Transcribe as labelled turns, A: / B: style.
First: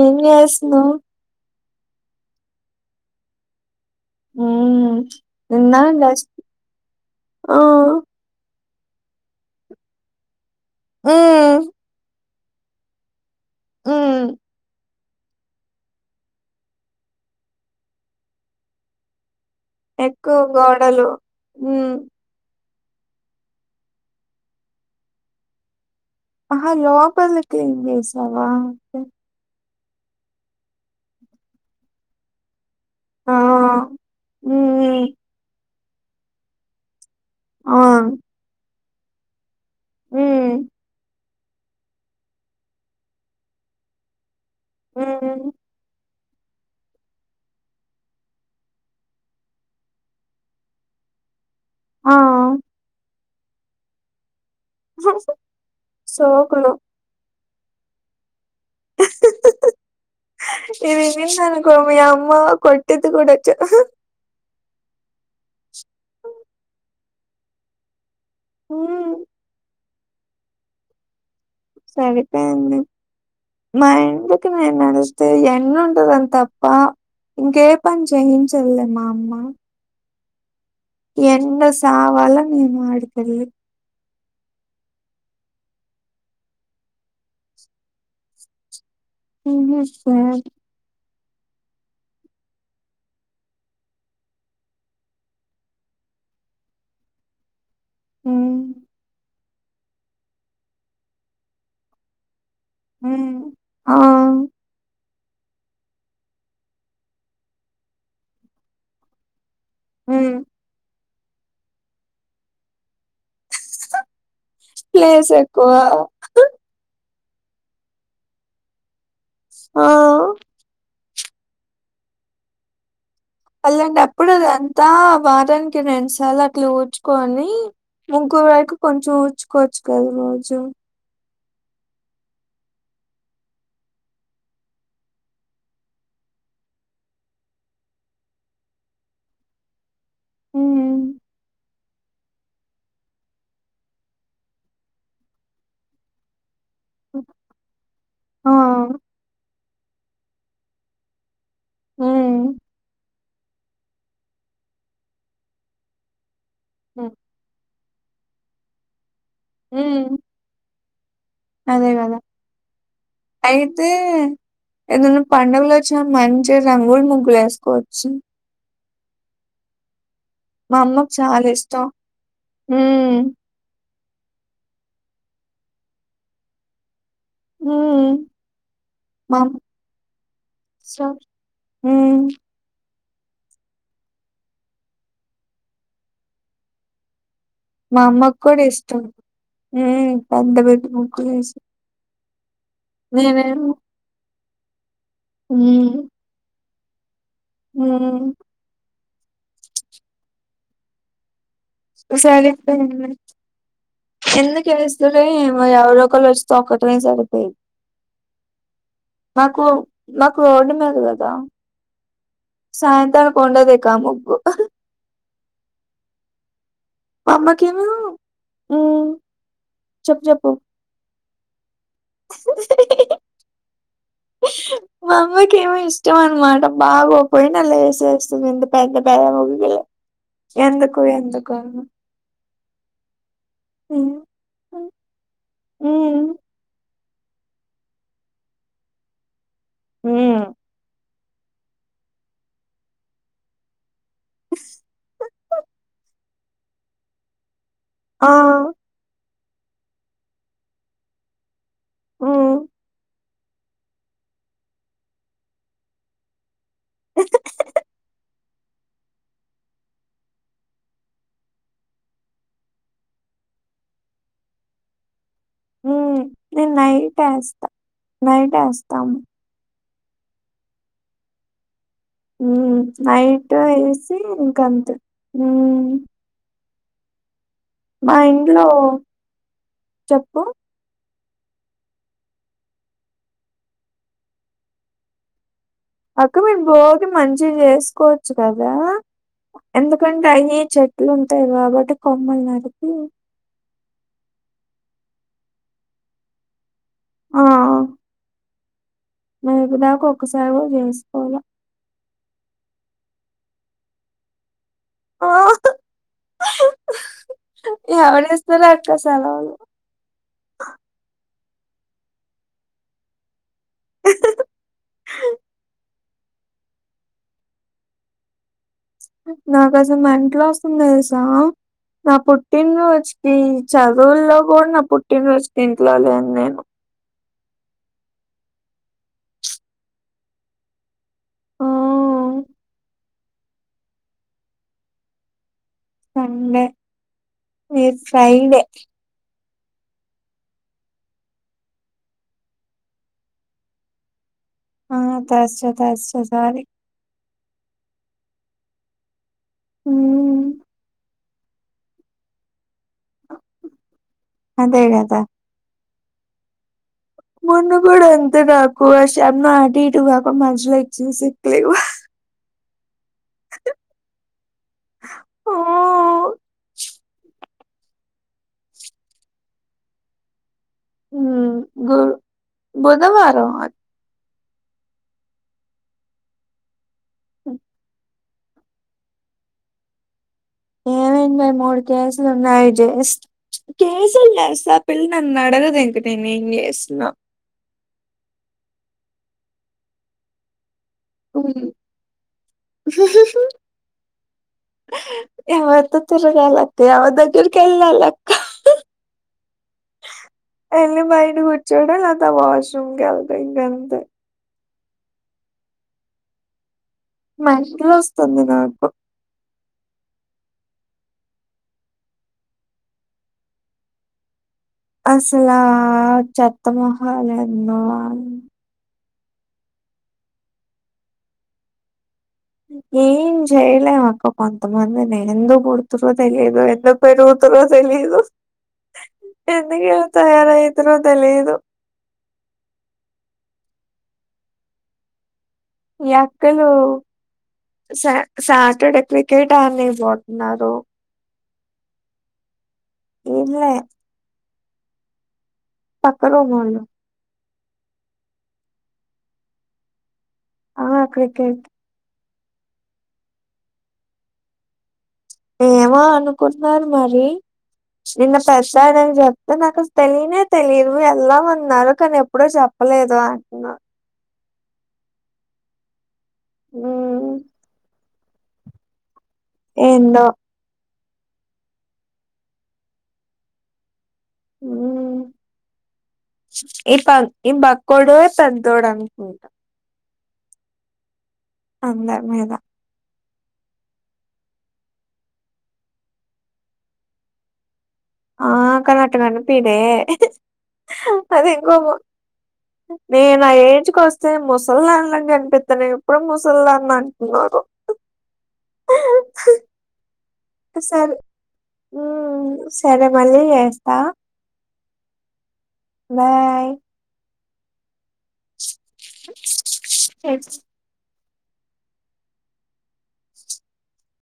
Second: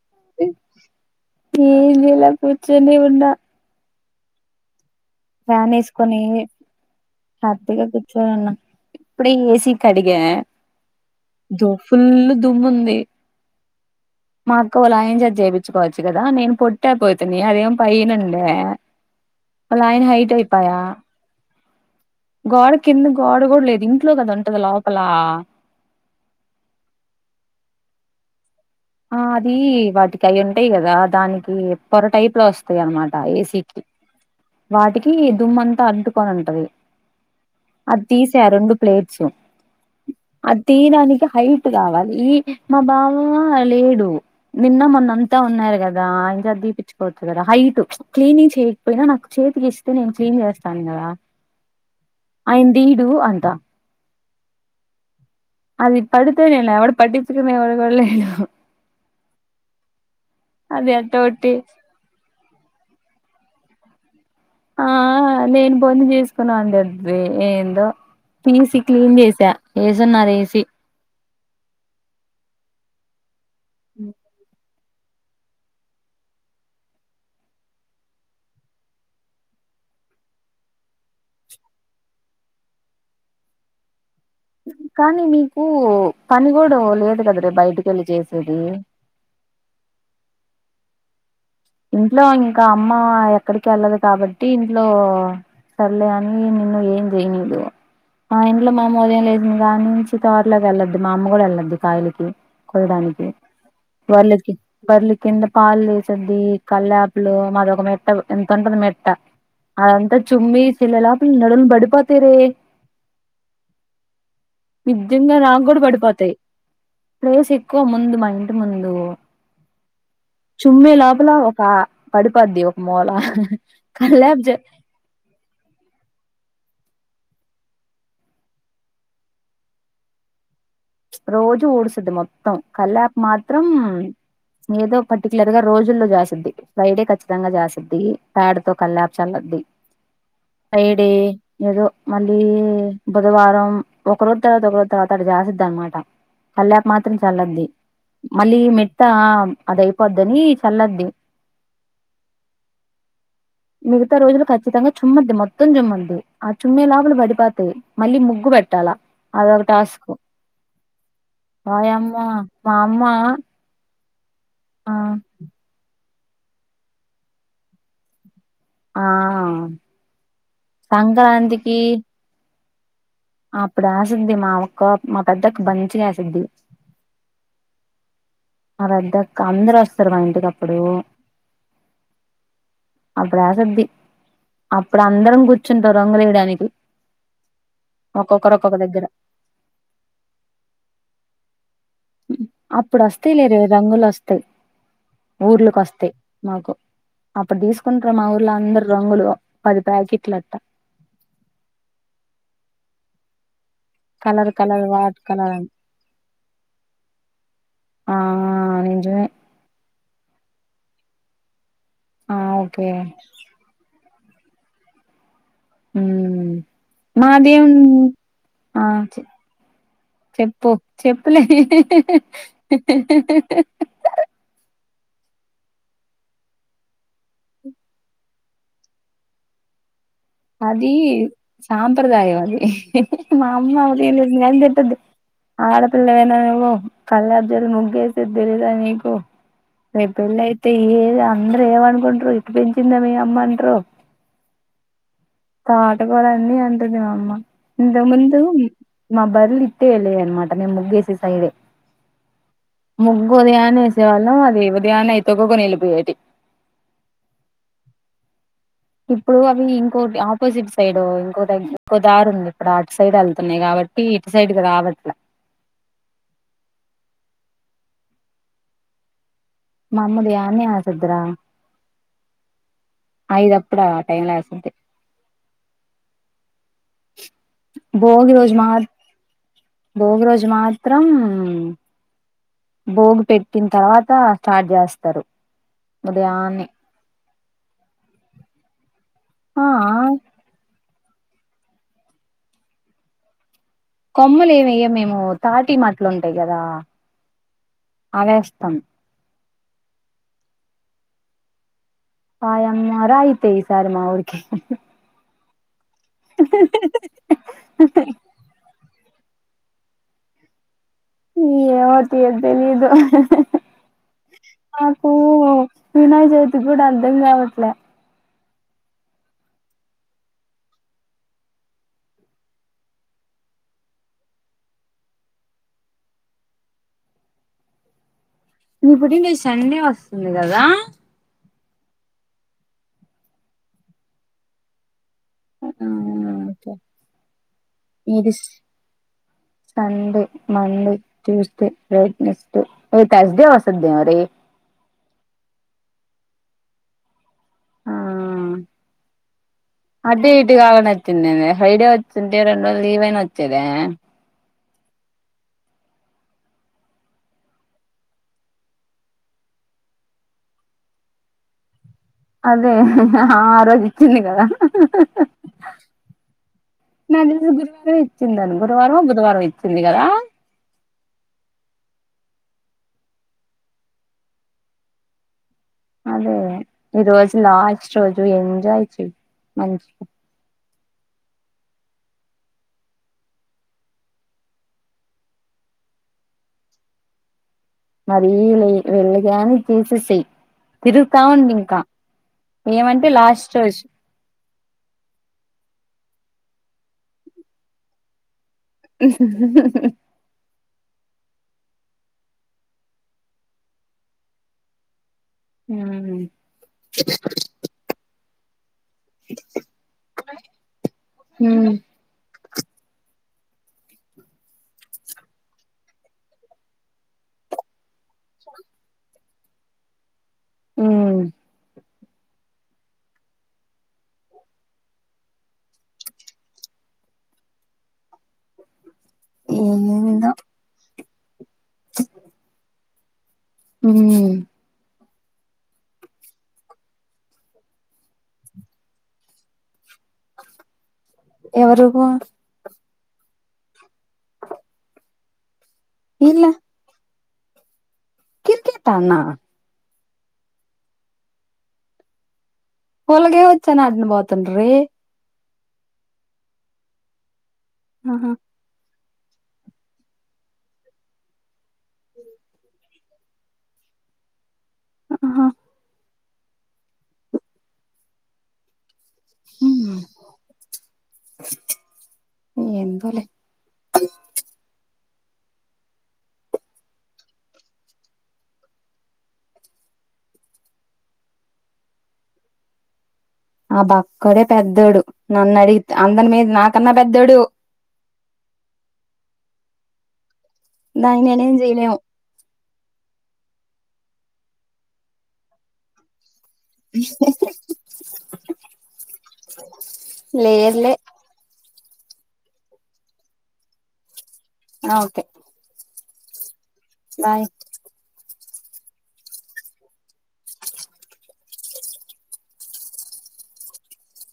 A: ఏం చేస్తున్నావ్
B: ఏం చేయాల కూర్చొని ఉన్నా
A: మ్మ్
B: ఫ్యాన్
A: నిన్న
B: వేసుకొని
A: ఆ
B: హ్యాపీగా కూర్చొని ఇప్పుడే ఏసీ కడిగా
A: మ్మ్
B: దో ఫుల్ దుమ్ము ఉంది
A: హ్మ్
B: మా అక్క వాళ్ళ ఆయన చేత చేపిత్తు కోవచ్చు కదా నేను పొట్టి అయిపోతిని అదేం పైన ఉండే
A: ఎక్కువ గోడలు మ్మ్
B: గోడ కింద గోడ కూడా లేదు ఇంట్లో కద ఉంటది లోపల
A: ఆహా లొపల క్లిన్ చేసావా అయితే
B: అది వాటికి అవి ఉంటాయి కదా దానికి పొర టైప్ లో వస్తాయి అన్నమాట
A: ఆ
B: ఏసీకి
A: హ్మ్
B: వాటికి దుమ్ము అంతా అంటుకొని ఉంటది అది
A: అవును
B: తీసా రెండు ప్లేట్స్ అది
A: హ్మ్
B: తీయడానికి హైట్ కావాలి ఈ మా బావ లేడు నిన్న మొన్న అంతా
A: హ్మ్
B: ఉన్నారు కదా ఎంజాయ్ దీపి కొవచ్చు కదా హైట్ క్లీనింగ్ చేయకపోయినా నాకు చేతికి ఇస్తే నేను క్లీన్ చేస్తాను కదా
A: ఆ
B: ఆయన తీడు అంటా అది పడుతే
A: సోకులు
B: నిన్ను ఎవడు పటిచ్చుకునే వాడు కూడా లేడు అది
A: ఇది యినింది
B: అట్టోటి
A: అనుకో మీ అమ్మా కోట్ ఈత కూడా వచ్చా ఆహ
B: ఆ నేను బొని చేసుకున్నా అంటాది ఏందో తీసి
A: హ్మ్
B: క్లీన్ చేసా ఏసున్నారు ఏసీ
A: సరిపొయింది మరి ఎందుకు మే నడుస్తే ఎండ ఉంటాదని తప్ప ఇంకే పని చేయించుదవే మా అమ్మా ఎండలో సవల్ల మీము ఆడికెళ్ళి
B: కానీ మీకు పని కూడా లేదు కద రే బయటికి వెళ్ళి చేసేది
A: [unintelligible]
B: ఇంట్లో ఇంకా అమ్మ ఎక్కడికి వెళ్ళదు కాబట్టి ఇంట్లో సర్లే అని నిన్ను అమిచేయనియ్యదు మా
A: ఉమ్
B: ఇంట్లో మమ్మ ఉదయం లేసింది దాని నుంచి తోటలోకి వెళ్ళొద్దు. మా అమ్మ కూడా వెళ్ళొద్దు కాయలకి కొయడానికి,
A: ఉమ్ ఆ
B: బరలకి బర్ల కింద పాలు లేసింది కల్లపులు మాదొక మెత్త ఇంత ఉంటది మెత్త అదంతా
A: ఉమ్
B: చుమ్మి ఇల్లెలాపి నడుము బడిపతరే
A: ప్లేస్
B: నిజ్యంగా నాకు
A: ఎక్కువ
B: కూడా పడిపోతాయి. ప్లేస్ ఎక్కువ ముందు మా ఇంటి ముందు
A: ఆ
B: చుమ్మీ లోపల ఒక పడిపోద్ది ఒక మూలా
A: పల్లండి అప్పుడు అద అంతా వారానికి రెండు సార్లు అట్లా ఊడ్చుకొని ముగ్గు వరకు కొంచెం ఉచ్చుకోవచ్చు కదా రోజు
B: రోజు ఊడుస్తుది మొత్తం కళ్ళపు మాత్రం ఏదో పర్టూక్యులర్ గా రోజుల్లో జసిద్ది బైట్రై ఖచ్చితంగా చేస్తుద్ది పేడతో కల్ళపు చల్లద్ది ఫ్రైడే
A: ఉమ్
B: ఏదో మళ్ళీ బుధవారం ఒకరోోజు తర్వాత ఒక రోజు తర్వాత అట్ట చేసిది అనమాట కళ్ళాపి మాత్రం చల్లింది
A: ఆ
B: మళ్ళీ మెత్త అదయిపోద్దని చల్లద్ది
A: హ్మ్మ్
B: మిగతా రోజులు ఖచ్చితంగా చుమ్మింది మొత్తం చుమ్మంది ఆ చుమ్మే
A: ఉమ్
B: లాభాలు పడిపోతాయి మళ్ళీ ముగ్గు పెట్టాలా అదొక టాస్క్
A: ఉమ్, అదే
B: వాయమ్మ
A: కదా
B: మా అమ్మ
A: అయితే
B: ఆ
A: ఏదయినా పండుగలు వచ్చిన మంచి రంగులు ముగ్గులు వేసుకోవచ్చు
B: ఆ సంక్రాంతికి
A: హ
B: అప్పుడు ఆసిద్ది మా ఒక్క మా పెద్దక్క మంచిగా ఏసిద్ది
A: హ
B: ఆ పేద్దక్కఅందరు వస్తారు. మా ఇంటికి అప్పుడు
A: ఇష్టం. హ్మ్.
B: అప్పుడా సిద్ధి అప్పుడు అందరం కూర్చుంటాం రంగులు వేయడానికి
A: మా అమ్మకు కూడా ఇష్టం.
B: దగ్గర
A: హ్మ్మ్ పెద్ద పెద్ద ముగ్గులు ఎస్సిద్ధి
B: అప్పుడు వస్తాయి లేరా రంగులు వస్తాయి్ ఊర్లోకి
A: హ్మ్.
B: వస్తాయి మాకు అప్పుడు తీసుకుంటారు. మా
A: హ్మ్.
B: ఊర్లో అందరుూ రంగులు పది ప్యాకెట్లు అట్లా
A: సరిపోయింది
B: కలర్
A: ఎందుకు
B: కలర్ వాట్
A: ఎస్తారో
B: కలర్
A: ఏమో
B: అని
A: ఎవరో ఒకరు వొచ్చి తొక్కడమే సరిపోయి
B: ఆ నిజమే
A: బ కు మాకు రోడ్డు మీద కదా
B: ఆ ఓకే
A: సాయంత్రాాలకు ఉండదికా ముగ్గు
B: హ
A: మా
B: మాది
A: అమ్మకేమో
B: ఆ
A: హ్మ్.
B: చెప్పు చెప్పులే [unintelligible]
A: వ మా అమ్మకి ఏమో ఇష్టం అనమాట బాగో పోయిన లేసి వేసేస్తుందింత పెద్ద పెేద ముగ్గులు ఎందుకు ఎందుకు
B: సంప్రదాయం అది మా అమ్మ
A: ఉమ్
B: [unintelligible]
A: ఉమ్
B: ఆడపిల్లవేనా నువ్వు కల్లాబ్జల్లి ముగ్గేసేద్దెలియదా నీకు? రేపు
A: ఉమ్.
B: పెళ్లయితే ఏం అందరూ ఏమనుకుంట్రు? ఇట్ట పెంచిందా మీ అమ్మ అంట్రు.
A: స్ హ హ
B: తాటకోలండీ అంటది మా అమ్మ ఇంతకు
A: ఆ
B: ముందు మబ్బ్ బర్లిత్తే ఎల్లాయన్మాట మేం ముగ్గేసే సైడే
A: ఊ ఉ
B: ముగ్గు ఉదయాన్నే ఏసేవాళ్ళం అవి ఉదయాన్నే తొక్కుకొని ఎళ్ళిపోయేటియ్ ఇప్పుడు అవి ఇంకోటి ఆపోజిట్ సైడు ఇంకోటుంద్ ఇంకో దారుంది. ఇప్పుడు అటు సైడ్ ఎళ్తున్నా [unintelligible] ఇగ ఇటు సైడుకి రావట్ల
A: ఊ నేన్ నైట్ ఒస్తా నైట్ ఒస్తాను.
B: మమ్మిది ఆన్నే ఆపిద్దిరా
A: ఊ నైటే
B: ఐదప్పుడు ఆ
A: ఏసీ
B: టైం లో ఏసిద్ది
A: ఇంకంతె ఊ
B: భోగి రోజు
A: ఇంట్లో
B: మాత్ భోగి
A: చెప్పు
B: రోజు మాత్రం బోగు పెట్టిన తర్వాతా స్టార్ట్ చేస్తారు.
A: అక్క మేము
B: ఉదయాన్నే
A: భోగి మంచిగ చేసుకోవచ్చు కదా
B: ఆ
A: ఎందుకంటే అవి చెట్ లుంతయి కాబట్టి కొమ్మల్నరికి
B: కొమ్మలేవెయ్యం మేమూ తాటి మట్లుంటయి గదా అవేస్తం
A: నీకు నాకు ఒక్కసారే చేస్త ఇగ
B: ఆయమ్మ రా అయితే ఈసారి మా ఊర్కి
A: ఆ అహ హ్ హ్ ఎవరిస్తారక్క సెలవులు
B: ఏమో తియ్ తెలియదు నాకూ వినాయక చవితిక కూడా అర్ధం కావట్లే
A: నాకసలు మంట్లొస్తున్నాయిసా నా పుట్టిన్రోజుకి చదువుల్లో బడి నా పుట్టిన్రోజుకి ఇంట్లో లేన్నేను.
B: నీ పుట్టిన్రోజ్ సండే వస్తుంది కదా!
A: ఆ,
B: ఆ
A: సండే
B: ఓకే
A: రేప్ Friday
B: Sunday, Monday Tuesday, Wednesday ఏ థాస్డే వస్తుంది మరి
A: ఆ థాస్డె థాస్డె సారీ
B: ఆ అటూ
A: హ్మ్.
B: ఇటు కాకుండత్తుందేమే హ్రై డే వచ్చుంటే రెండు రోజులు లీవ్ అయినా వచ్చేదేమే
A: అదే గదా మన్న కూడా అంతే నాకు ఆ శ్యమ్న అదీ ఇదీ వాకం మధ్యలో ఇచ్చేసేత్తే ఉహ్
B: అదే ఆ రోజు ఇచ్చింది కదా
A: ఆ!
B: నాక్ తెలిసి గురువారవే ఇచ్చిందాన్ని గురవారవో బుధవారవో ఇచ్చింది కదా!
A: ఊ గుర్వె బుధవారంవా
B: అదే గదా ఈ రోజు లాస్ట్ రోజు ఎంజాయ్ చెయ్యి మంచిగా
A: [unintelligible] క్లాసులున్నాయి జస్ట్ ప్చ్ కేసుల్ న సా పిల్ నన్నదడగదింక నేనేం జేసినా
B: మళ్ళీ ఇల ఎ ఎళ్ళగానే ఇచ్చేసేసేయ్ తిరుగుతా
A: ఉమ్.
B: ఉండింకా ఏమంటే లాస్ట్ రోజు
A: నువ్వొత్తె తిరగాలక్క ఎవర్దగ్గెర్కెల్లాలక్క
B: [unintelligible]
A: అన్ని బయటికొచ్చాడు అఃత వాష్రూమ్ కెళ్ళిపోయిండంతే
B: ఊ
A: మ్యాద్రోస్తుంది నాకు
B: మ్
A: అసలు ఆ చెత్త మొహాలు ఏందో
B: మ్
A: ఏం చేయలేం అక్క కొంతమందిని ఎందుకు పుడతారో తెలియదు ఎందుకు పెరుగుతరో తెలియదు ఎందుకిలా
B: ఏందో
A: తయారయితారో తెలిదు.
B: మ్
A: ఈ అక్కలు సాటర్డే క్రికెట్ ఆన్నికి పోతున్నారు.
B: ఎవరు
A: ఈద్లె పక్కలో
B: ఈళ్ళ
A: వాళ్ళు
B: కిర్ కెట్ ఆడిన.
A: ఆ క్రికెట్
B: వాళ్లకి ఏమోచ్చని ఆడను పోతున్నారే?
A: ఏమో అనుకుంటున్నారు మరి.
B: ఆహా
A: నిన్న పెద్దాయనకి చెప్ నాకు అస్ తెలియనే తెలిదు వెళ్దాం ఉన్నారు. కానీ ఎప్పుడూ చెప్పలేదు అంటన
B: ఆహా
A: మ్
B: మ్
A: ఏందో
B: ఏందోలే
A: మ్ ఈ ప ఈ బక్కోడే పెద్దోడు అనుకుంటా. అందరి మీద
B: ఆ బక్కోడే పెద్దోడు. నన్ను అడిగి అందరి మీద, నాకన్నా పెద్దోడు.
A: ఆ కానీ అట్ట కనిపిడే,
B: దానికి
A: అదే
B: నేనేం
A: ఇంకో మ
B: చేయలేము
A: నేనా ఏజ్ కి వస్తే ముసలిదానిలాగ కనిపిత్తనే. ఇప్పుడే ముసలిదాన్ని అంటున్నారు.
B: లేదులే
A: సరే మ్ సరే మళ్ళీ చేస్త.
B: ఓకే
A: బాయ్
B: బాయ్
A: ఎ